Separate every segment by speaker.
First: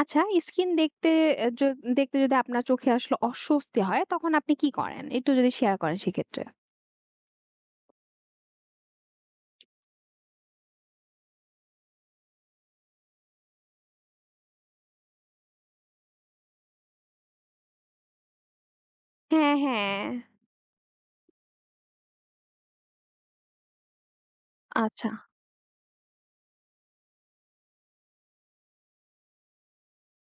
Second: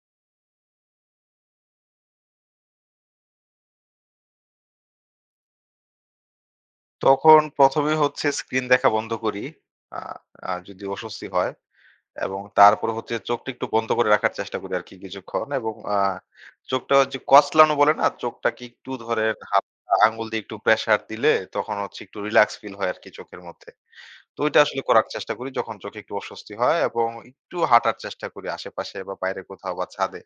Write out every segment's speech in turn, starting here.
Speaker 1: আচ্ছা, স্কিন দেখতে এ য দেখতে যদি আপনার চোখে আসলে অস্বস্তি হয়, তখন আপনি কি করেন? একটু যদি শেয়ার করেন সেক্ষেত্রে।
Speaker 2: তখন ১ম এ হচ্ছে স্ক্রিন দেখা বন্ধ করি। আ আ যদি অস্বস্তি হয়, এবং তারপরে হচ্ছে চোখটা একটু বন্ধ করে রাখার চেষ্টা করি আরকি কিছুক্ষণ। এবং চোখটা যে কচলানো বলে না? চোখটাকে একটু ধরেন,
Speaker 1: হ্যাঁ,
Speaker 2: হালকা
Speaker 1: হ্যাঁ।
Speaker 2: আঙ্গুল দিয়ে একটু প্রেশার দিলে তখন হচ্ছে একটু রিল্যাক্স ফিল হয় আরকি চোখের মধ্যে। তো ওইটা আসলে করার
Speaker 1: আচ্ছা,
Speaker 2: চেষ্টা করি যখন চোখে একটু অস্বস্তি হয়, এবং একটু হাঁটার চেষ্টা করি আশেপাশে বা বাইরে কোথাও বা ছাদে।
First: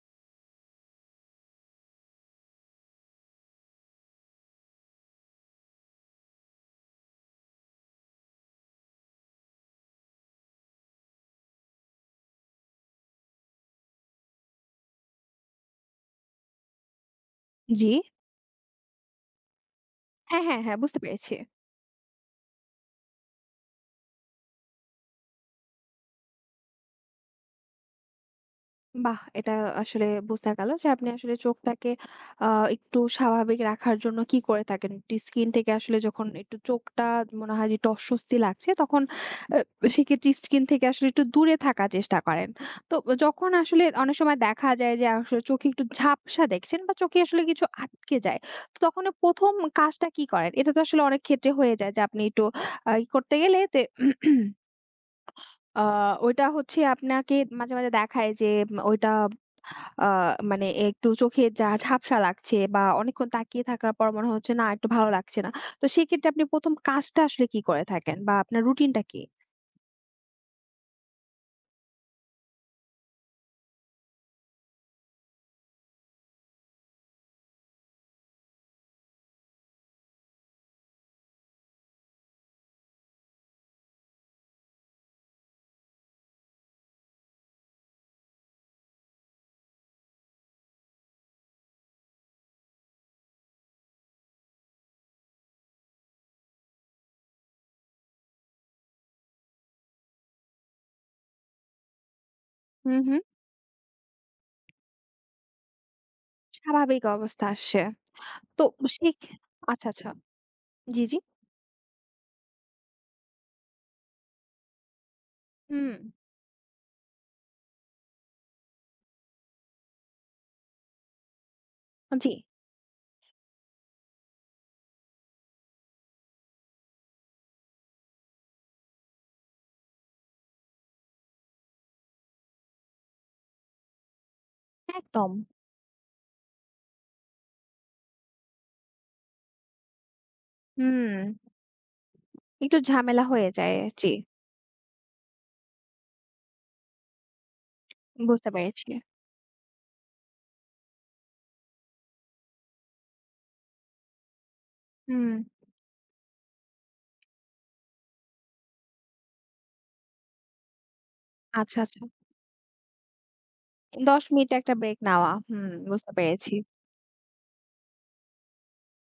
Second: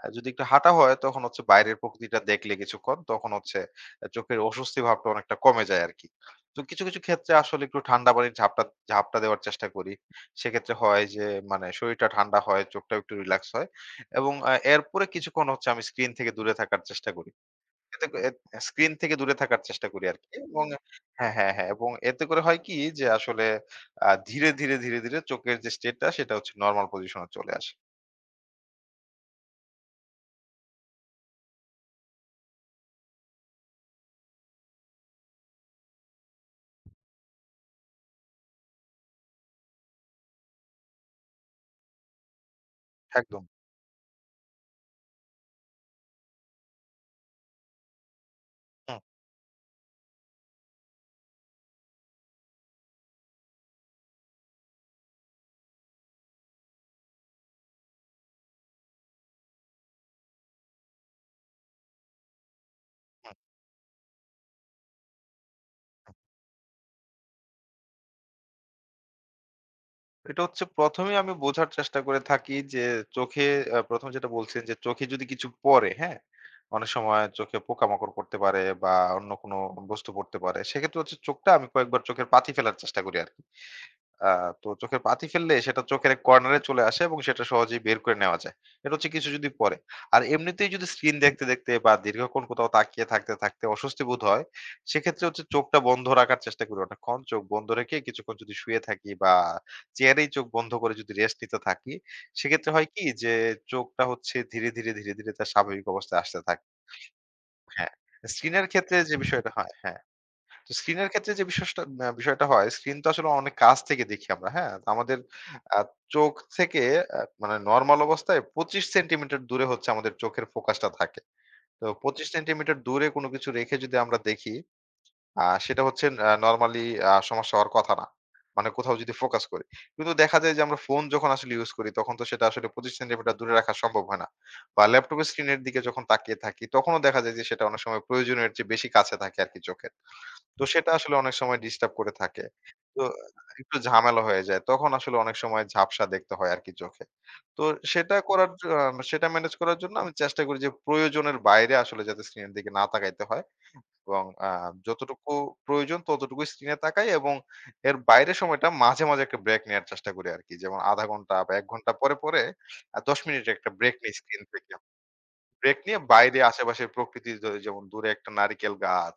Speaker 2: যদি একটু হাঁটা হয়, তখন হচ্ছে বাইরের প্রকৃতিটা দেখলে কিছুক্ষণ, তখন হচ্ছে চোখের অস্বস্তি ভাবটা অনেকটা কমে যায় আরকি। তো কিছু, কিছু ক্ষেত্রে আসলে একটু ঠান্ডা পানির ঝাপটা ঝাপটা দেওয়ার চেষ্টা করি। সেক্ষেত্রে হয় যে, মানে শরীরটা ঠান্ডা হয়, চোখটাও একটু রিল্যাক্স হয়, এবং এরপরে কিছুক্ষণ হচ্ছে আমি স্ক্রিন থেকে দূরে থাকার চেষ্টা করি।
Speaker 1: জি।
Speaker 2: এতে ক এত স্ক্রিন থেকে দূরে থাকার চেষ্টা করি আরকি।
Speaker 1: হ্যাঁ, হ্যাঁ,
Speaker 2: এবং
Speaker 1: হ্যাঁ, বুঝতে
Speaker 2: হ্যাঁ,
Speaker 1: পেরেছি।
Speaker 2: হ্যাঁ, হ্যাঁ, এবং এতে করে হয় কি যে আসলে ধীরে, ধীরে, ধীরে, ধীরে চোখের যে স্টেটটা সেটা হচ্ছে নরমাল পজিশনে চলে আসে।
Speaker 1: বাহ! এটা আসলে বোঝা গেল যে আপনি আসলে চোখটাকে আ একটু স্বাভাবিক রাখার জন্য কি করে থাকেন? একটু স্ক্রিন থেকে আসলে যখন একটু চোখটা মনে হয় যে একটু অস্বস্তি লাগছে তখন আ সেক্ষেত্রে স্ক্রিন থেকে আসলে একটু দূরে থাকার চেষ্টা করেন। তো
Speaker 2: একদম।
Speaker 1: যখন আসলে অনেক সময় দেখা যায় যে আসলে চোখে একটু ঝাপসা দেখছেন বা চোখে আসলে কিছু আটকে যায়। তো
Speaker 2: হুম, হুম।
Speaker 1: তখন ১ম কাজটা কি করেন? এটা তো আসলে অনেক ক্ষেত্রে হয়ে যায় যে আপনি একটু আ ই করতে গেলে তে আ ওইটা হচ্ছে আপনাকে মাঝে, মাঝে দেখায় যে ওইটা আ মানে একটু চোখে যা ঝাপসা লাগছে বা অনেকক্ষণ তাকিয়ে থাকার পর মনে হচ্ছে না একটু ভালো লাগছে না। তো সেক্ষেত্রে আপনি ১ম কাজটা আসলে কি করে থাকেন বা আপনার রুটিনটা কি?
Speaker 2: এটা হচ্ছে ১ম এই আমি বোঝার চেষ্টা করে থাকি যে চোখে ১ম যেটা বলছিলেন যে চোখে যদি কিছু পড়ে, হ্যাঁ? অনেক সময় চোখে পোকামাকড় পড়তে পারে, বা অন্য কোনো বস্তু পড়তে পারে। সেক্ষেত্রে হচ্ছে চোখটা আমি কয়েকবার চোখের পাতি ফেলার চেষ্টা করি আরকি। আ তো চোখের পাতি ফেললে সেটা চোখের এক কর্নারে চলে আসে, এবং সেটা সহজেই বের করে নেওয়া যায়। এটা হচ্ছে কিছু যদি পরে। আর এমনিতেই যদি স্ক্রিন দেখতে, দেখতে বা দীর্ঘক্ষণ কোথাও তাকিয়ে থাকতে, থাকতে অস্বস্তি বোধ হয়, সেক্ষেত্রে হচ্ছে চোখটা বন্ধ রাখার চেষ্টা করি অনেকক্ষণ। চোখ বন্ধ রেখে কিছুক্ষণ যদি শুয়ে থাকি, বা চেয়ারেই চোখ বন্ধ করে যদি রেস্ট নিতে থাকি, সেক্ষেত্রে হয়
Speaker 1: হুম,
Speaker 2: কি
Speaker 1: হুম।
Speaker 2: যে, চোখটা হচ্ছে ধীরে, ধীরে, ধীরে, ধীরে তার স্বাভাবিক অবস্থায় আসতে থাকে।
Speaker 1: স্বাভাবিক অবস্থা আসছে।
Speaker 2: হ্যাঁ।
Speaker 1: তো
Speaker 2: স্ক্রিনের ক্ষেত্রে যে
Speaker 1: সেখ
Speaker 2: বিষয়টা হয়।
Speaker 1: আচ্ছা,
Speaker 2: হ্যাঁ।
Speaker 1: আচ্ছা।
Speaker 2: তো
Speaker 1: জি,
Speaker 2: স্ক্রিনের
Speaker 1: জি।
Speaker 2: ক্ষেত্রে যে বিশেষটা আ বিষয়টা হয়, স্ক্রিন তো আসলে অনেক কাছ থেকে দেখি আমরা, হ্যাঁ? আমাদের আ
Speaker 1: হুম।
Speaker 2: চোখ থেকে মানে নরমাল অবস্থায় ২৫ সেন্টিমিটার দূরে হচ্ছে আমাদের চোখের ফোকাসটা থাকে। তো ২৫
Speaker 1: জি,
Speaker 2: সেন্টিমিটার দূরে কোনো কিছু রেখে যদি আমরা দেখি, সেটা হচ্ছে নরমালি সমস্যা হওয়ার কথা না। মানে কোথাও যদি ফোকাস করি। কিন্তু দেখা যায় যে আমরা ফোন যখন আসলে ইউজ করি, তখন তো সেটা আসলে ২৫ সেন্টিমিটার দূরে রাখা সম্ভব হয় না। বা ল্যাপটপের
Speaker 1: একদম।
Speaker 2: স্ক্রিনের দিকে যখন তাকিয়ে থাকি, তখনও দেখা যায় যে সেটা অনেক সময় প্রয়োজনের চেয়ে বেশি কাছে থাকে আরকি চোখের। তো সেটা
Speaker 1: হুম,
Speaker 2: আসলে অনেক সময় ডিস্টার্ব করে থাকে।
Speaker 1: একটু
Speaker 2: তো
Speaker 1: ঝামেলা হয়ে
Speaker 2: একটু
Speaker 1: যায়। জি,
Speaker 2: ঝামেলা হয়ে যায়। তখন আসলে অনেক সময় ঝাপসা দেখতে হয় আরকি চোখে। তো সেটা
Speaker 1: বুঝতে
Speaker 2: করার জ আ
Speaker 1: পেরেছি।
Speaker 2: সেটা ম্যানেজ করার জন্য আমি চেষ্টা করি যে প্রয়োজনের বাইরে আসলে যাতে স্ক্রিনের দিকে না তাকাইতে হয়, এবং যতটুকু
Speaker 1: হুম।
Speaker 2: প্রয়োজন ততটুকুই স্ক্রিনে তাকাই, এবং এর বাইরের সময়টা মাঝে, মাঝে একটা ব্রেক নেয়ার চেষ্টা করি আরকি। যেমন ০.৫ ঘন্টা বা ১
Speaker 1: আচ্ছা,
Speaker 2: ঘন্টা
Speaker 1: আচ্ছা।
Speaker 2: পরে, পরে ১০ মিনিটের একটা ব্রেক নেই
Speaker 1: ১০
Speaker 2: স্ক্রিন
Speaker 1: মিনিট
Speaker 2: থেকে।
Speaker 1: একটা ব্রেক নেওয়া। হুম,
Speaker 2: ব্রেক নিয়ে
Speaker 1: বুঝতে
Speaker 2: বাইরে
Speaker 1: পেরেছি।
Speaker 2: আশেপাশের প্রকৃতির যেমন দূরে একটা নারিকেল গাছ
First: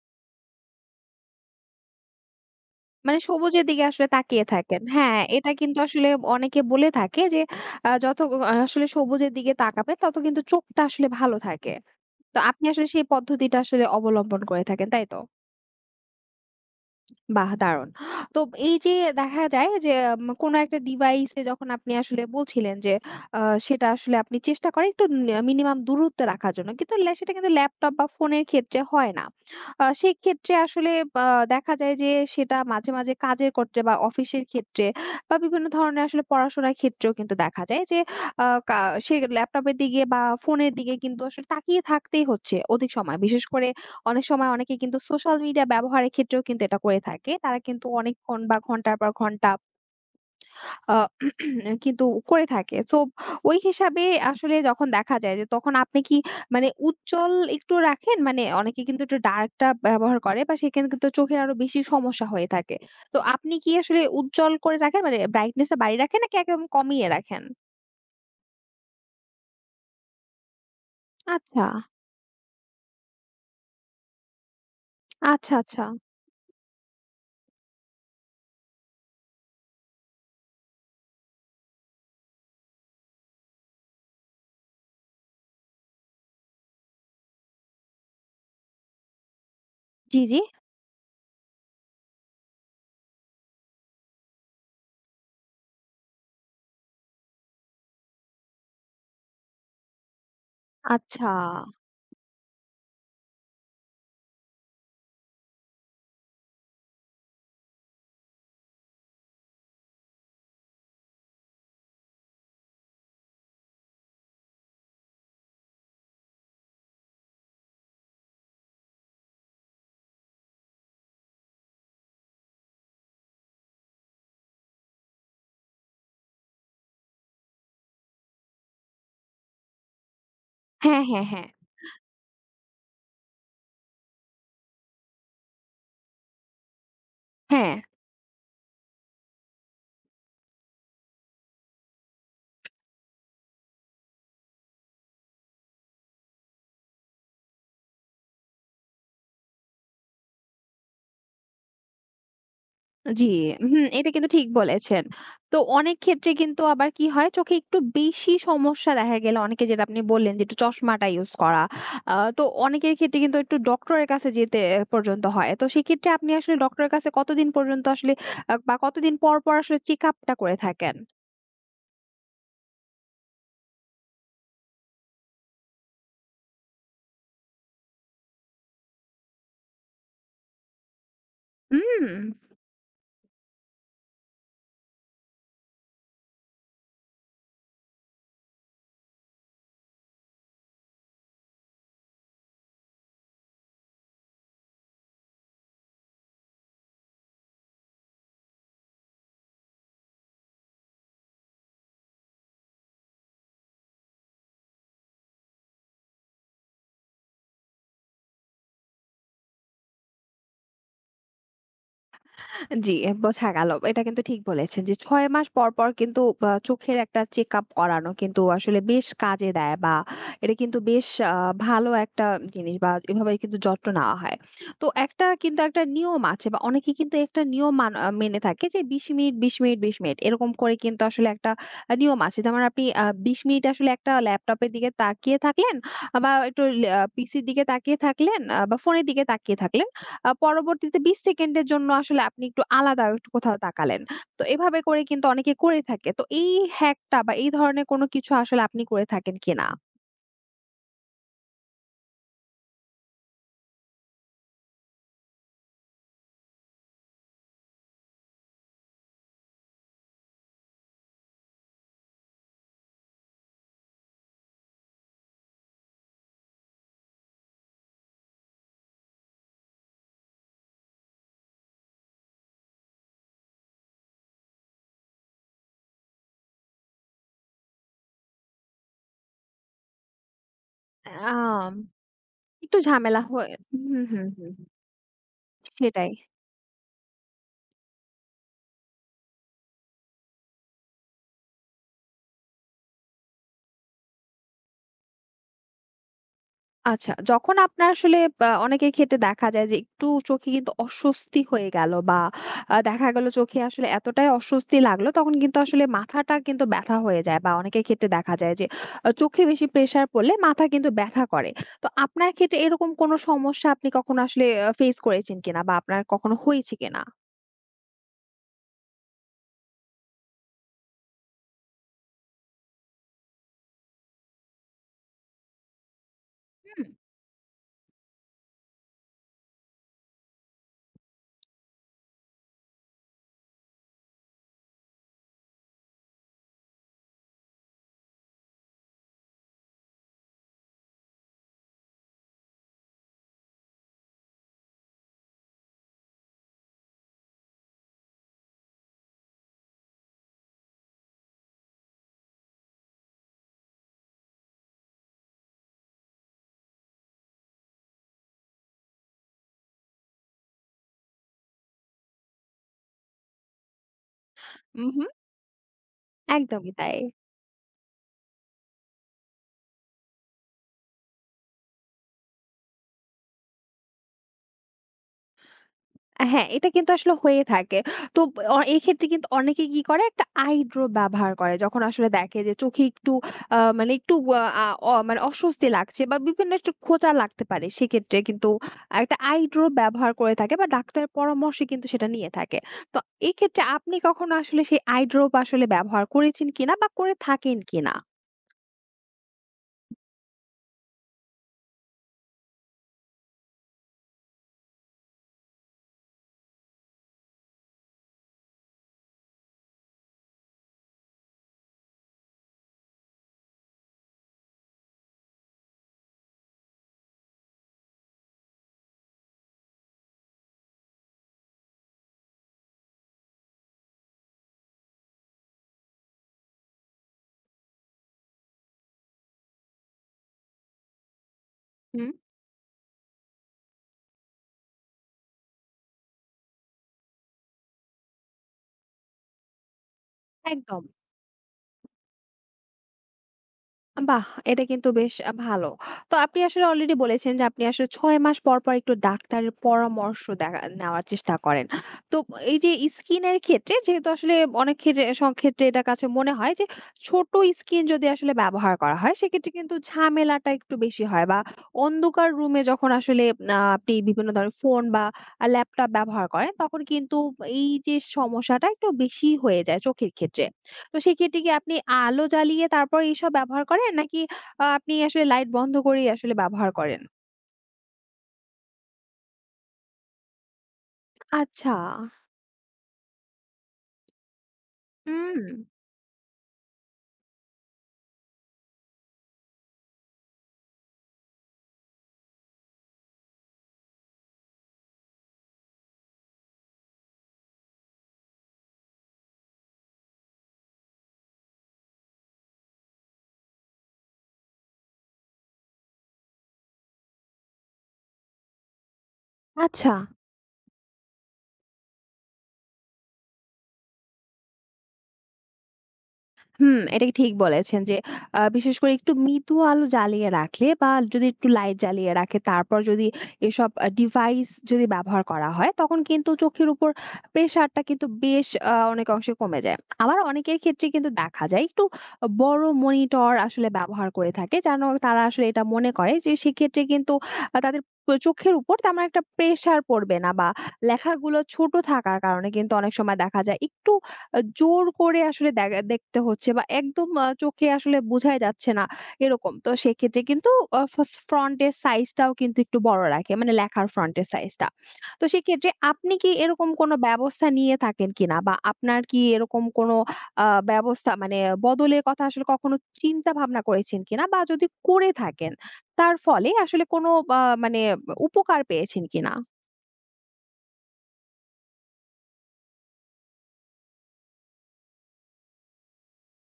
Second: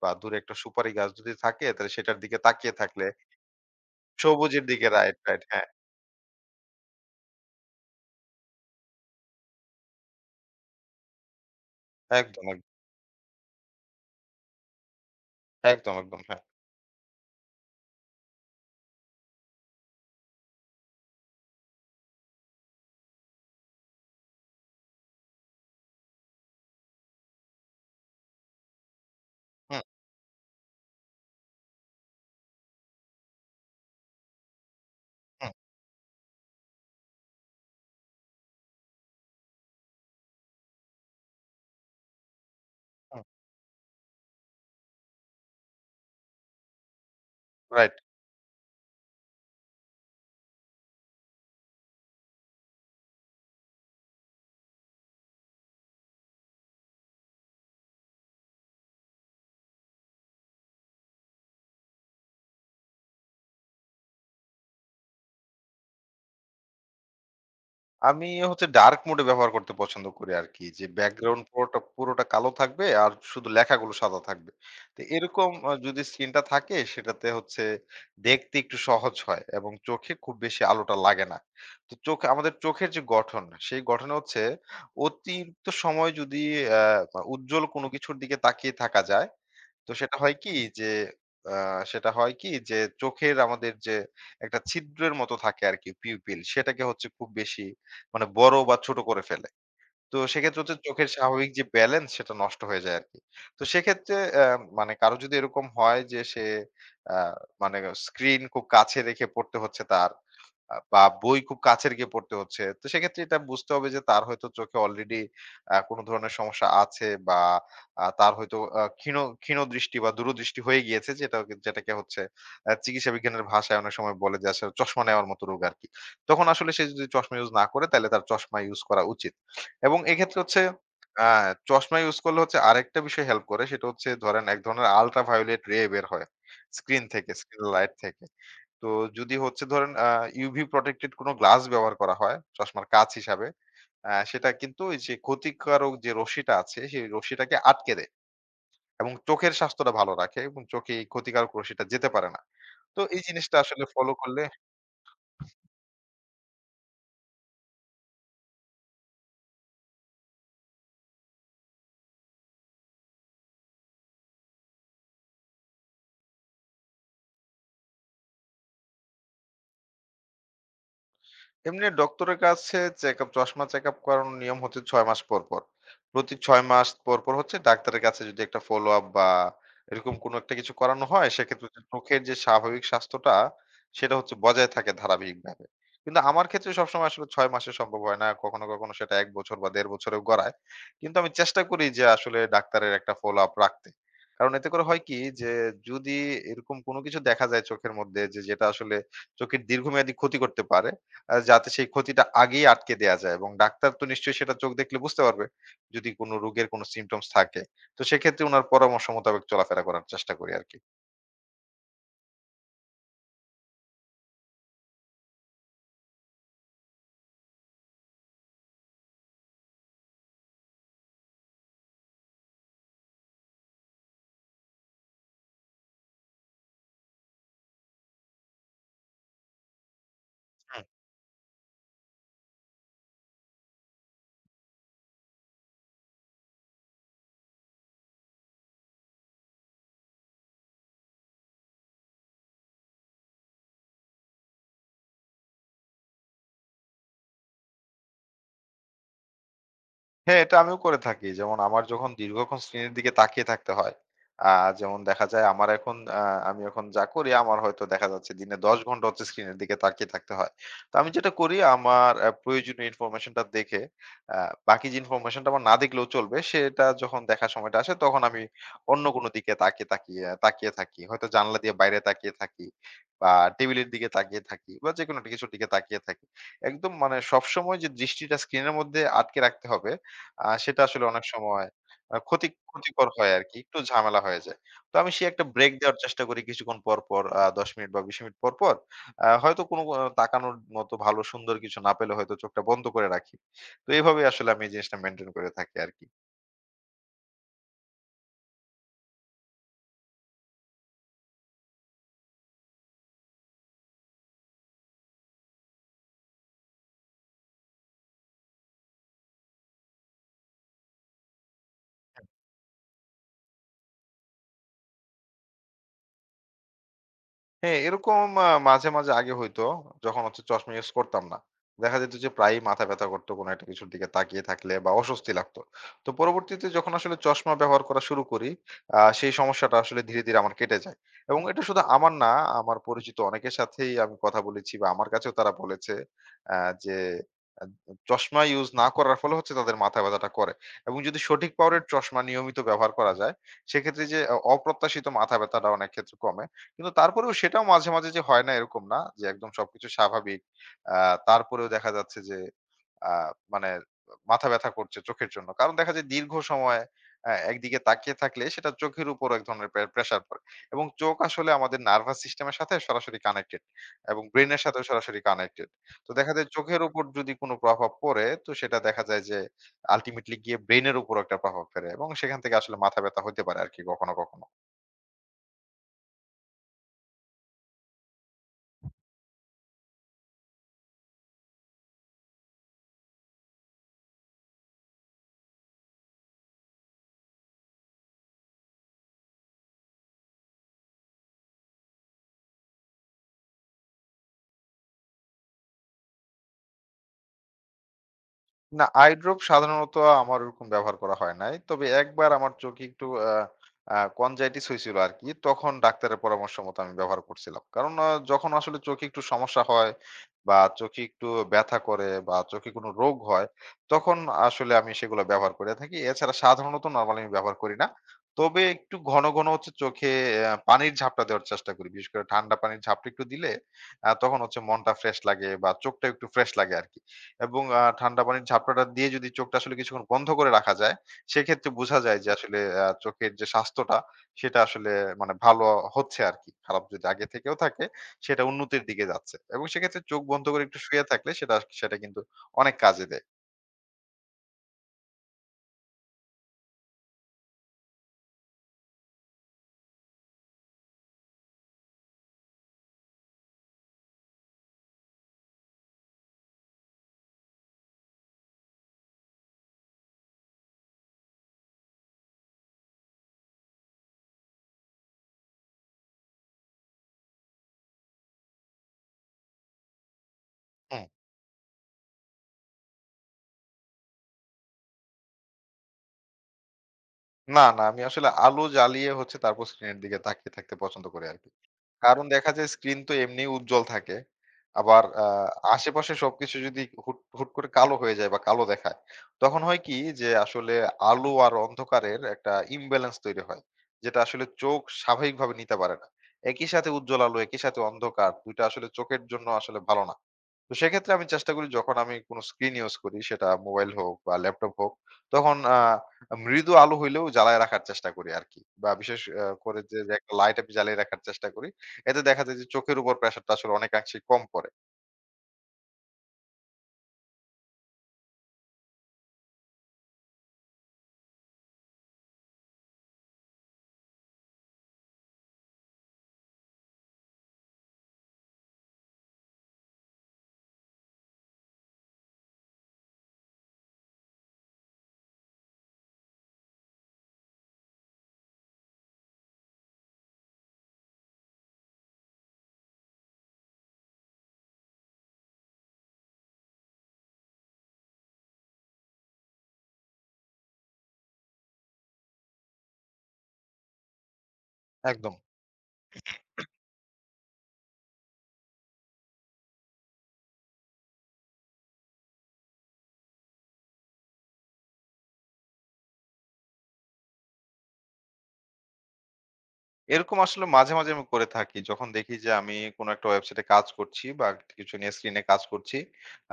Speaker 2: বা দূরে একটা সুপারি গাছ যদি থাকে, তাহলে সেটার দিকে তাকিয়ে থাকলে,
Speaker 1: মানে সবুজের দিকে আসলে তাকিয়ে
Speaker 2: সবুজের
Speaker 1: থাকেন।
Speaker 2: দিকে। রাইট,
Speaker 1: হ্যাঁ,
Speaker 2: রাইট।
Speaker 1: এটা
Speaker 2: হ্যাঁ,
Speaker 1: কিন্তু আসলে অনেকে বলে থাকে যে আ যত আ আসলে সবুজের দিকে তাকাবেন তত কিন্তু চোখটা আসলে ভালো থাকে। তো
Speaker 2: একদম,
Speaker 1: আপনি আসলে সেই পদ্ধতিটা আসলে অবলম্বন করে থাকেন, তাই তো?
Speaker 2: একদম, একদম, একদম। হ্যাঁ।
Speaker 1: বাহ! দারুণ। তো এই যে দেখা যায় যে কোনো একটা ডিভাইসে যখন আপনি আসলে বলছিলেন যে আ সেটা আসলে আপনি চেষ্টা করেন একটু মিনিমাম দূরত্বে রাখার জন্য। কিন্তু সেটা কিন্তু ল্যাপটপ বা ফোনের ক্ষেত্রে হয় না।
Speaker 2: হুম,
Speaker 1: সেক্ষেত্রে আসলে বা দেখা যায় যে সেটা মাঝে, মাঝে কাজের ক্ষেত্রে বা অফিসের ক্ষেত্রে বা
Speaker 2: হুম,
Speaker 1: বিভিন্ন ধরনের আসলে পড়াশোনার ক্ষেত্রেও কিন্তু দেখা যায় যে আ কা সে ল্যাপটপের দিকে বা ফোনের দিকে কিন্তু আসলে তাকিয়ে থাকতেই হচ্ছে অধিক সময়।
Speaker 2: হুম।
Speaker 1: বিশেষ করে অনেক সময় অনেকে কিন্তু সোশ্যাল মিডিয়া ব্যবহারের ক্ষেত্রেও কিন্তু এটা করে থাকে। তারা কিন্তু
Speaker 2: রাইট।
Speaker 1: অনেকক্ষণ বা ঘন্টার পর ঘন্টা আ কিন্তু করে থাকে। সো ওই হিসাবে আসলে যখন দেখা যায় যে তখন আপনি কি মানে উজ্জ্বল একটু রাখেন? মানে অনেকে কিন্তু একটু ডার্ক টা ব্যবহার করে বা সেখানে কিন্তু চোখের আরো বেশি সমস্যা হয়ে থাকে। তো আপনি কি আসলে উজ্জ্বল করে রাখেন? মানে ব্রাইটনেস টা বাড়িয়ে রাখেন নাকি একদম কমিয়ে রাখেন?
Speaker 2: আমি হচ্ছে ডার্ক মোড এ ব্যবহার করতে পছন্দ করি আরকি। যে ব্যাকগ্রাউন্ড
Speaker 1: আচ্ছা,
Speaker 2: পুরোটা পুরোটা কালো থাকবে, আর শুধু লেখাগুলো সাদা থাকবে। তো এরকম
Speaker 1: আচ্ছা, আচ্ছা।
Speaker 2: যদি স্ক্রিনটা থাকে সেটাতে হচ্ছে দেখতে একটু সহজ হয়, এবং চোখে খুব বেশি আলোটা লাগে না। তো আমাদের চোখের যে গঠন, সেই গঠনে হচ্ছে অতিরিক্ত সময় যদি উজ্জ্বল কোনো কিছুর দিকে তাকিয়ে থাকা যায়, তো সেটা
Speaker 1: জি,
Speaker 2: হয়
Speaker 1: জি।
Speaker 2: কি যে, আ সেটা হয় কি যে চোখের, আমাদের যে একটা ছিদ্রের মতো থাকে আরকি, পিউপিল, সেটাকে হচ্ছে খুব বেশি মানে বড় বা ছোট করে ফেলে। তো সেক্ষেত্রে হচ্ছে চোখের
Speaker 1: আচ্ছা।
Speaker 2: স্বাভাবিক যে ব্যালেন্স, সেটা নষ্ট হয়ে যায় আরকি। তো সেক্ষেত্রে মানে কারো যদি এরকম হয় যে সে আ মানে স্ক্রিন খুব কাছে রেখে পড়তে হচ্ছে তার, বা বই খুব কাছের গিয়ে পড়তে হচ্ছে। তো সেক্ষেত্রে এটা বুঝতে হবে যে তার হয়তো চোখে অলরেডি কোনো ধরনের সমস্যা আছে, বা তার হয়তো ক্ষীণ ক্ষীণ দৃষ্টি বা দূরদৃষ্টি হয়ে গিয়েছে, যেটা হচ্ছে চিকিৎসা বিজ্ঞানের ভাষায় অনেক সময় বলে যে আসলে চশমা নেওয়ার মতো রোগ আরকি। তখন আসলে সে যদি চশমা ইউজ না করে, তাহলে তার চশমা ইউজ করা উচিত। এবং এক্ষেত্রে হচ্ছে
Speaker 1: হ্যাঁ,
Speaker 2: আ
Speaker 1: হ্যাঁ, হ্যাঁ।
Speaker 2: চশমা ইউজ করলে হচ্ছে আরেকটা বিষয় হেল্প করে, সেটা হচ্ছে, ধরেন এক ধরনের আল্ট্রা ভায়োলেট রে বের হয় স্ক্রিন থেকে, স্ক্রিন
Speaker 1: হ্যাঁ।
Speaker 2: লাইট থেকে। তো যদি হচ্ছে ধরেন UV প্রটেক্টেড কোনো গ্লাস ব্যবহার করা হয় চশমার কাঁচ হিসাবে, সেটা কিন্তু ওই যে ক্ষতিকারক যে রশ্মিটা আছে, সেই রশ্মিটাকে আটকে দেয়, এবং চোখের স্বাস্থ্যটা ভালো রাখে, এবং চোখে এই ক্ষতিকারক রশ্মিটা যেতে পারে না। তো এই
Speaker 1: জি,
Speaker 2: জিনিসটা আসলে
Speaker 1: হুম, এটা
Speaker 2: ফলো
Speaker 1: কিন্তু
Speaker 2: করলে,
Speaker 1: ঠিক বলেছেন। তো অনেক ক্ষেত্রে কিন্তু আবার কি হয় চোখে একটু বেশি সমস্যা দেখা গেলে অনেকে যেটা আপনি বললেন যে একটু চশমাটা ইউজ করা। তো অনেকের ক্ষেত্রে কিন্তু একটু ডক্টরের কাছে যেতে পর্যন্ত হয়। তো সেক্ষেত্রে আপনি আসলে ডক্টরের কাছে কতদিন পর্যন্ত আসলে বা কতদিন পর, পর আসলে চেক আপটা করে থাকেন?
Speaker 2: এমনি ডক্টরের কাছে চেকআপ, চশমা চেকআপ করানোর নিয়ম হচ্ছে ৬ মাস পর, পর। প্রতি ৬ মাস পর, পর হচ্ছে ডাক্তারের কাছে যদি একটা ফলো আপ বা এরকম কোনো একটা কিছু করানো হয়, সেক্ষেত্রে হচ্ছে
Speaker 1: হুম।
Speaker 2: চোখের যে স্বাভাবিক স্বাস্থ্যটা, সেটা হচ্ছে বজায় থাকে ধারাবাহিকভাবে। কিন্তু আমার ক্ষেত্রে সবসময় আসলে ৬ মাসে সম্ভব হয় না। কখনো, কখনো সেটা ১ বছর বা ১.৫ বছরেও গড়ায়। কিন্তু আমি চেষ্টা করি যে আসলে ডাক্তারের একটা ফলো আপ রাখতে। কারণ এতে করে হয় কি যে, যদি এরকম কোনো কিছু দেখা যায় চোখের মধ্যে, যে, যেটা আসলে চোখের দীর্ঘমেয়াদী ক্ষতি করতে পারে, যাতে সেই ক্ষতিটা আগেই আটকে দেয়া যায়, এবং ডাক্তার তো নিশ্চয়ই সেটা চোখ দেখলে বুঝতে পারবে যদি কোনো রোগের কোনো সিম্পটমস থাকে। তো সেক্ষেত্রে উনার পরামর্শ মোতাবেক চলাফেরা করার চেষ্টা করি আরকি।
Speaker 1: জি, বোঝা গেল। এটা কিন্তু ঠিক বলেছেন যে ৬ মাস পর, পর কিন্তু চোখের একটা চেকআপ করানো কিন্তু আসলে বেশ কাজে দেয় বা এটা কিন্তু বেশ আ ভালো একটা জিনিস বা এভাবে কিন্তু যত্ন নেওয়া হয়। তো একটা কিন্তু একটা নিয়ম আছে বা অনেকে কিন্তু একটা নিয়ম মান আ মেনে থাকে যে ২০ মিনিট, ২০ মিনিট, ২০ মিনিট এরকম করে কিন্তু আসলে একটা নিয়ম আছে। যেমন আপনি ২০ মিনিট আসলে একটা ল্যাপটপের দিকে তাকিয়ে থাকলেন বা একটু লে আ পিসির দিকে তাকিয়ে থাকলেন বা ফোনের দিকে তাকিয়ে থাকলেন। পরবর্তীতে ২০ সেকেন্ডের জন্য আসলে আপনি একটু আলাদা একটু কোথাও তাকালেন। তো এভাবে করে কিন্তু অনেকে করে থাকে। তো এই হ্যাকটা বা এই ধরনের কোনো কিছু আসলে আপনি করে থাকেন কিনা?
Speaker 2: হ্যাঁ, এটা আমিও করে থাকি। যেমন আমার যখন দীর্ঘক্ষণ স্ক্রিনের দিকে তাকিয়ে থাকতে হয়, আ যেমন দেখা যায় আমার এখন আমি এখন যা করি, আমার হয়তো দেখা যাচ্ছে দিনে ১০ ঘন্টা হচ্ছে স্ক্রিনের দিকে তাকিয়ে থাকতে হয়। তো আমি যেটা করি, আমার প্রয়োজনীয় ইনফরমেশনটা দেখে, আ বাকি যে ইনফরমেশনটা আমার না দেখলেও চলবে, সেটা যখন দেখার সময়টা আসে তখন আমি অন্য কোনো দিকে তাকিয়ে, তাকিয়ে তাকিয়ে থাকি। হয়তো জানালা দিয়ে বাইরে তাকিয়ে থাকি, বা টেবিলের দিকে তাকিয়ে থাকি, বা যেকোনো একটা কিছুর দিকে তাকিয়ে থাকি। একদম মানে সবসময় যে দৃষ্টিটা স্ক্রিনের মধ্যে আটকে রাখতে হবে, সেটা আসলে অনেক সময়
Speaker 1: আম
Speaker 2: আ ক্ষতি
Speaker 1: একটু
Speaker 2: ক্ষতিকর
Speaker 1: ঝামেলা
Speaker 2: হয়
Speaker 1: হয়ে
Speaker 2: আরকি। একটু
Speaker 1: হুম, হুম,
Speaker 2: ঝামেলা
Speaker 1: হুম,
Speaker 2: হয়ে
Speaker 1: হুম।
Speaker 2: যায়। তো আমি সেই একটা ব্রেক দেওয়ার
Speaker 1: সেটাই।
Speaker 2: চেষ্টা করি কিছুক্ষণ পরপর, ১০ মিনিট বা ২০ মিনিট পরপর। হয়তো কোনো তাকানোর মতো ভালো সুন্দর কিছু না পেলে, হয়তো চোখটা বন্ধ করে রাখি। তো এভাবেই আসলে আমি এই জিনিসটা মেইনটেইন করে থাকি আরকি।
Speaker 1: আচ্ছা, যখন আপনার আসলে বা অনেকের ক্ষেত্রে দেখা যায় যে একটু চোখে কিন্তু অস্বস্তি হয়ে গেল বা দেখা গেল চোখে আসলে এতটাই অস্বস্তি লাগলো তখন কিন্তু আসলে মাথাটা কিন্তু ব্যথা হয়ে যায় বা অনেকের ক্ষেত্রে দেখা যায় যে চোখে বেশি প্রেশার পড়লে মাথা কিন্তু ব্যথা করে। তো আপনার ক্ষেত্রে এরকম কোনো সমস্যা আপনি কখনো আসলে ফেস করেছেন কিনা বা আপনার কখনো হয়েছে কিনা?
Speaker 2: হ্যাঁ, এরকম মাঝে, মাঝে আগে হইতো যখন হচ্ছে চশমা ইউজ করতাম না। দেখা যেত যে প্রায়ই মাথা ব্যথা করতো কোনো একটা কিছুর দিকে তাকিয়ে থাকলে, বা অস্বস্তি লাগতো। তো পরবর্তীতে
Speaker 1: হুম,
Speaker 2: যখন আসলে চশমা ব্যবহার করা শুরু করি, সেই সমস্যাটা আসলে ধীরে, ধীরে আমার কেটে যায়। এবং এটা শুধু আমার না, আমার পরিচিত অনেকের সাথেই আমি কথা বলেছি, বা আমার কাছেও তারা বলেছে আ যে আ চশমা ইউজ না করার ফলে হচ্ছে তাদের মাথা ব্যথাটা করে। এবং যদি সঠিক পাওয়ারের চশমা নিয়মিত ব্যবহার করা যায়, সেক্ষেত্রে যে অপ্রত্যাশিত মাথা ব্যথাটা অনেক ক্ষেত্রে কমে। কিন্তু তারপরেও সেটাও মাঝে, মাঝে যে হয় না, এরকম না যে একদম সবকিছু স্বাভাবিক। আ তারপরেও দেখা যাচ্ছে যে আ মানে মাথা ব্যাথা করছে চোখের জন্য। কারণ দেখা যায় দীর্ঘ সময় একদিকে তাকিয়ে থাকলে সেটা চোখের উপর এক ধরনের প্রেশার পড়ে। এবং চোখ আসলে আমাদের নার্ভাস সিস্টেমের সাথে সরাসরি কানেক্টেড, এবং ব্রেইনের সাথেও
Speaker 1: উহু,
Speaker 2: সরাসরি কানেক্টেড। তো দেখা যায়
Speaker 1: একদমই
Speaker 2: চোখের
Speaker 1: তাই।
Speaker 2: উপর যদি কোনো প্রভাব পড়ে, তো সেটা দেখা যায় যে আল্টিমেটলি গিয়ে ব্রেইনের উপর একটা প্রভাব ফেলে, এবং সেখান থেকে আসলে মাথা ব্যাথা হতে পারে আরকি কখনো, কখনো।
Speaker 1: হ্যাঁ, এটা কিন্তু আসলে হয়ে থাকে। তো এক্ষেত্রে কিন্তু অনেকে কি করে একটা আই ড্রপ ব্যবহার করে। যখন আসলে দেখে যে চোখে একটু মানে একটু আ আ অ মানে অস্বস্তি লাগছে বা বিভিন্ন একটু খোঁচা লাগতে পারে। সেক্ষেত্রে কিন্তু একটা আই ড্রপ ব্যবহার করে থাকে বা ডাক্তারের পরামর্শে কিন্তু সেটা নিয়ে থাকে। তো এক্ষেত্রে আপনি কখনো আসলে সেই আই ড্রপ আসলে ব্যবহার করেছেন কিনা বা করে থাকেন কিনা?
Speaker 2: না, আই ড্রপ সাধারণত আমার ওরকম ব্যবহার করা হয় নাই। তবে একবার আমার চোখে একটু আ আ কনজাইটিস হইছিল আরকি। তখন ডাক্তারের পরামর্শ মতো আমি ব্যবহার করছিলাম। কারণ যখন আসলে চোখে একটু সমস্যা হয়, বা চোখে একটু ব্যথা করে, বা চোখে কোনো রোগ হয়, তখন আসলে আমি সেগুলো ব্যবহার করে থাকি। এছাড়া সাধারণত নরমালি আমি ব্যবহার করি না। তবে একটু ঘন, ঘন হচ্ছে চোখে পানির ঝাপটা দেওয়ার চেষ্টা করি। বিশেষ করে ঠান্ডা পানির ঝাপটা একটু দিলে তখন হচ্ছে মনটা ফ্রেশ লাগে, বা চোখটা একটু ফ্রেশ লাগে আরকি। এবং ঠান্ডা পানির ঝাপটাটা দিয়ে যদি চোখটা আসলে কিছুক্ষণ বন্ধ করে রাখা যায়, সেক্ষেত্রে বোঝা
Speaker 1: হুম,
Speaker 2: যায় যে আসলে চোখের যে স্বাস্থ্যটা, সেটা আসলে মানে ভালো হচ্ছে আরকি। খারাপ যদি আগে থেকেও থাকে, সেটা উন্নতির দিকে যাচ্ছে। এবং সেক্ষেত্রে চোখ বন্ধ করে একটু
Speaker 1: একদম।
Speaker 2: শুয়ে থাকলে সেটা সেটা কিন্তু অনেক কাজে দেয়।
Speaker 1: বাহ! এটা কিন্তু বেশ ভালো। তো আপনি আসলে অলরেডি বলেছেন যে আপনি আসলে ৬ মাস পর, পর একটু ডাক্তারের পরামর্শ দেখা নেওয়ার চেষ্টা করেন। তো এই যে স্কিনের ক্ষেত্রে যেহেতু আসলে অনেক ক্ষেত্রে সব ক্ষেত্রে এটা কাছে মনে হয় যে ছোট স্কিন যদি আসলে ব্যবহার করা হয় সেক্ষেত্রে কিন্তু ঝামেলাটা একটু বেশি হয় বা অন্ধকার রুমে যখন আসলে আপনি বিভিন্ন ধরনের ফোন বা ল্যাপটপ ব্যবহার করেন তখন কিন্তু এই যে সমস্যাটা একটু বেশি হয়ে যায় চোখের ক্ষেত্রে। তো
Speaker 2: হুম।
Speaker 1: সেক্ষেত্রে কি আপনি আলো জ্বালিয়ে তারপর এইসব ব্যবহার করেন? নাকি আপনি আসলে লাইট বন্ধ করেই আসলে ব্যবহার করেন?
Speaker 2: না, না। আমি আসলে আলো জ্বালিয়ে হচ্ছে তারপর স্ক্রিনের দিকে তাকিয়ে থাকতে পছন্দ করি আরকি।
Speaker 1: আচ্ছা।
Speaker 2: কারণ দেখা যায় স্ক্রিন তো এমনি উজ্জ্বল থাকে। আবার
Speaker 1: হুম।
Speaker 2: আশেপাশে সবকিছু যদি হুট, হুট করে কালো হয়ে যায়, বা কালো দেখায়, তখন হয় কি যে আসলে আলো আর অন্ধকারের একটা imbalance তৈরি হয়, যেটা আসলে চোখ স্বাভাবিকভাবে নিতে পারে না। একই সাথে উজ্জ্বল আলো, একই সাথে অন্ধকার, ২ টা আসলে চোখের জন্য আসলে ভালো না। তো সেক্ষেত্রে আমি চেষ্টা করি, যখন আমি কোনো স্ক্রিন ইউজ করি, সেটা মোবাইল হোক বা ল্যাপটপ হোক, তখন মৃদু আলো হইলেও জ্বালায় রাখার চেষ্টা করি আর কি, বা বিশেষ করে
Speaker 1: আচ্ছা।
Speaker 2: যে যে একটা লাইট আমি জ্বালিয়ে রাখার চেষ্টা করি। এতে দেখা যায় যে চোখের উপর প্রেশারটা আসলে অনেকাংশে কম পড়ে।
Speaker 1: হুম, এটা ঠিক বলেছেন যে বিশেষ করে একটু মৃদু আলো জ্বালিয়ে রাখলে বা যদি একটু লাইট জ্বালিয়ে রাখে তারপর যদি এসব ডিভাইস যদি ব্যবহার করা হয় তখন কিন্তু চোখের উপর প্রেশারটা কিন্তু বেশ অনেক অংশে কমে যায়। আবার অনেকের ক্ষেত্রে কিন্তু দেখা যায় একটু বড় মনিটর আসলে ব্যবহার করে থাকে যেন তারা আসলে এটা মনে করে যে সেক্ষেত্রে কিন্তু তাদের চোখের উপর তেমন একটা প্রেশার পড়বে না বা লেখাগুলো ছোট থাকার কারণে কিন্তু অনেক সময় দেখা যায় একটু জোর করে আসলে দেখা দেখতে হচ্ছে বা একদম চোখে আসলে বোঝাই যাচ্ছে না এরকম। তো সেক্ষেত্রে কিন্তু আ ফাস ফন্ট এর সাইজটাও কিন্তু একটু বড় রাখে। মানে লেখার ফন্ট এর সাইজটা। তো
Speaker 2: একদম।
Speaker 1: সেক্ষেত্রে আপনি কি এরকম কোনো ব্যবস্থা নিয়ে থাকেন কিনা? বা আপনার কি এরকম কোনো ব্যবস্থা মানে বদলের কথা আসলে কখনো চিন্তা ভাবনা করেছেন কিনা? বা যদি করে থাকেন তার ফলে আসলে কোনো মানে উপকার পেয়েছেন কিনা?
Speaker 2: এরকম আসলে মাঝে, মাঝে আমি করে থাকি, যখন দেখি যে আমি কোনো একটা ওয়েবসাইটে কাজ করছি, বা কিছু নিয়ে স্ক্রিনে কাজ করছি।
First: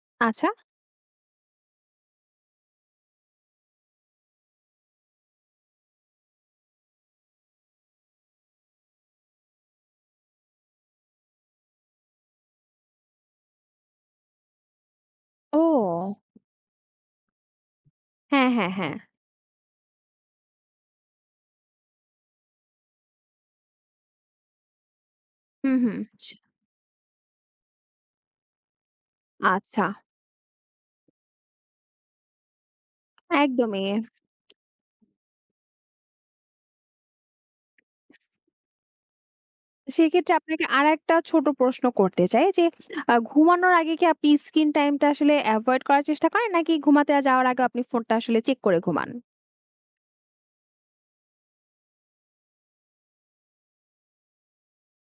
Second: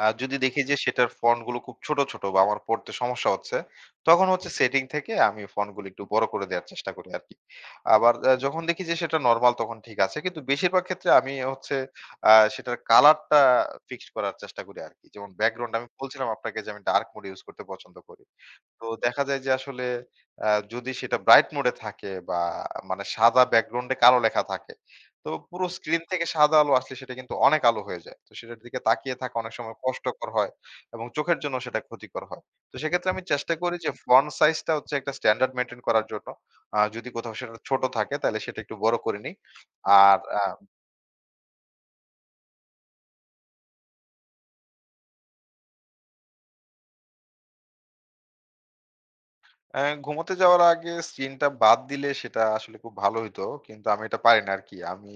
Speaker 2: যদি
Speaker 1: আচ্ছা।
Speaker 2: দেখি যে সেটার ফন্ট গুলো খুব ছোট, ছোট, বা আমার পড়তে সমস্যা হচ্ছে, তখন হচ্ছে সেটিং থেকে আমি ফন্ট গুলো একটু বড় করে দেওয়ার চেষ্টা করি আরকি। আবার যখন দেখি যে সেটা নরমাল, তখন ঠিক আছে। কিন্তু বেশিরভাগ ক্ষেত্রে আমি হচ্ছে সেটার কালারটা ফিক্সড করার চেষ্টা করি আরকি। যেমন ব্যাকগ্রাউন্ড, আমি
Speaker 1: ও!
Speaker 2: বলছিলাম আপনাকে যে আমি ডার্ক মোড ইউজ করতে পছন্দ করি।
Speaker 1: হ্যাঁ, হ্যাঁ,
Speaker 2: তো
Speaker 1: হ্যাঁ।
Speaker 2: দেখা যায় যে আসলে যদি সেটা ব্রাইট মোড এ থাকে, বা মানে সাদা ব্যাকগ্রাউন্ডে কালো লেখা থাকে, তো পুরো
Speaker 1: হুম, হুম।
Speaker 2: স্ক্রিন থেকে
Speaker 1: আচ্ছা।
Speaker 2: সাদা আলো, আসলে সেটা কিন্তু অনেক আলো হয়ে যায়। তো সেটার দিকে তাকিয়ে থাকা অনেক সময়
Speaker 1: আচ্ছা।
Speaker 2: কষ্টকর হয়, এবং চোখের জন্য সেটা ক্ষতিকর হয়। তো সেক্ষেত্রে আমি চেষ্টা করি
Speaker 1: একদমই।
Speaker 2: যে ফন্ট সাইজ টা হচ্ছে একটা স্ট্যান্ডার্ড মেইনটেইন করার জন্য। যদি কোথাও সেটা ছোট থাকে, তাহলে সেটা একটু বড় করে নিই। আর
Speaker 1: সেক্ষেত্রে
Speaker 2: আ
Speaker 1: আপনাকে আরেকটা ছোট প্রশ্ন করতে চাই যে, ঘুমানোর আগে কি আপনি স্ক্রিন টাইমটা আসলে এভয়েড করার চেষ্টা করেন? নাকি ঘুমাতে যাওয়ার আগে আপনি ফোনটা আসলে চেক করে ঘুমান?
Speaker 2: অ্যা ঘুমোতে যাওয়ার আগে স্ক্রিনটা বাদ দিলে সেটা আসলে খুব ভালো হইতো। কিন্তু আমি এটা পারি না আরকি। আমি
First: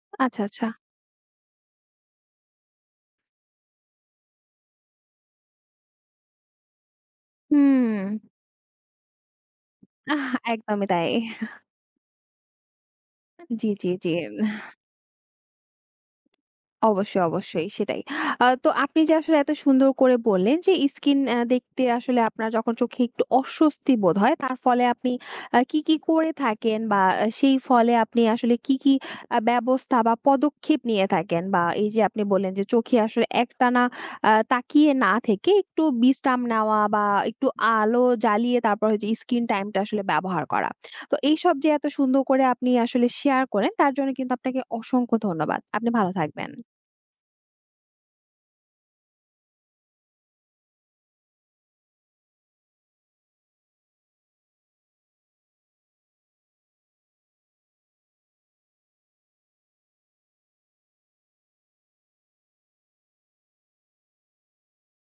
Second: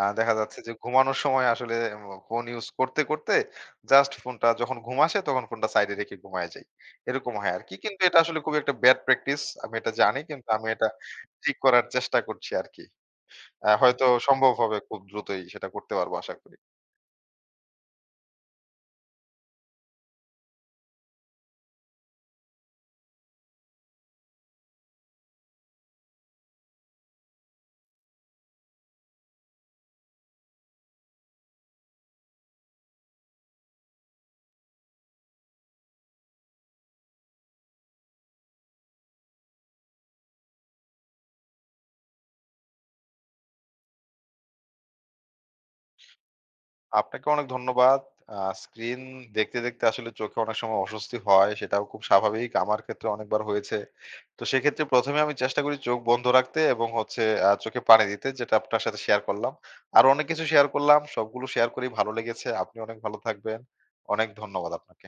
Speaker 2: দেখা
Speaker 1: আচ্ছা,
Speaker 2: যাচ্ছে
Speaker 1: আচ্ছা।
Speaker 2: যে ঘুমানোর সময় আসলে ফোন ইউজ করতে, করতে, জাস্ট ফোনটা যখন ঘুম আসে তখন ফোনটা সাইডে রেখে ঘুমায়ে যাই। এরকম হয় আরকি। কিন্তু
Speaker 1: হুম,
Speaker 2: এটা আসলে খুবই একটা ব্যাড প্র্যাকটিস। আমি এটা জানি,
Speaker 1: আহ!
Speaker 2: কিন্তু আমি
Speaker 1: একদমই
Speaker 2: এটা
Speaker 1: তাই।
Speaker 2: ঠিক করার চেষ্টা করছি আরকি।
Speaker 1: জি, জি,
Speaker 2: হয়তো
Speaker 1: জি।
Speaker 2: সম্ভব হবে খুব দ্রুতই, সেটা করতে পারবো আশা করি।
Speaker 1: অবশ্যই, অবশ্যই সেটাই। তো আপনি যে আসলে এত সুন্দর করে বললেন যে স্কিন দেখতে আসলে আপনার যখন চোখে একটু অস্বস্তি বোধ হয় তার ফলে আপনি কি, কি করে থাকেন বা সেই ফলে আপনি আসলে কি, কি ব্যবস্থা বা পদক্ষেপ নিয়ে থাকেন? বা এই যে আপনি বললেন যে চোখে আসলে একটানা তাকিয়ে না থেকে একটু বিশ্রাম নেওয়া বা একটু আলো জ্বালিয়ে তারপর হচ্ছে স্ক্রিন টাইমটা আসলে ব্যবহার করা। তো এইসব যে এত সুন্দর করে আপনি আসলে শেয়ার করেন তার জন্য কিন্তু আপনাকে অসংখ্য ধন্যবাদ। আপনি ভালো থাকবেন।
Speaker 2: আপনাকে অনেক ধন্যবাদ। স্ক্রিন দেখতে, দেখতে আসলে চোখে অনেক সময় অস্বস্তি হয়। সেটাও খুব স্বাভাবিক। আমার ক্ষেত্রে অনেকবার হয়েছে। তো সেক্ষেত্রে ১ম এ আমি চেষ্টা করি চোখ বন্ধ রাখতে, এবং হচ্ছে চোখে পানি দিতে, যেটা আপনার সাথে শেয়ার করলাম। আরো অনেক কিছু শেয়ার করলাম। সবগুলো শেয়ার করেই ভালো লেগেছে। আপনি অনেক ভালো থাকবেন। অনেক ধন্যবাদ আপনাকে।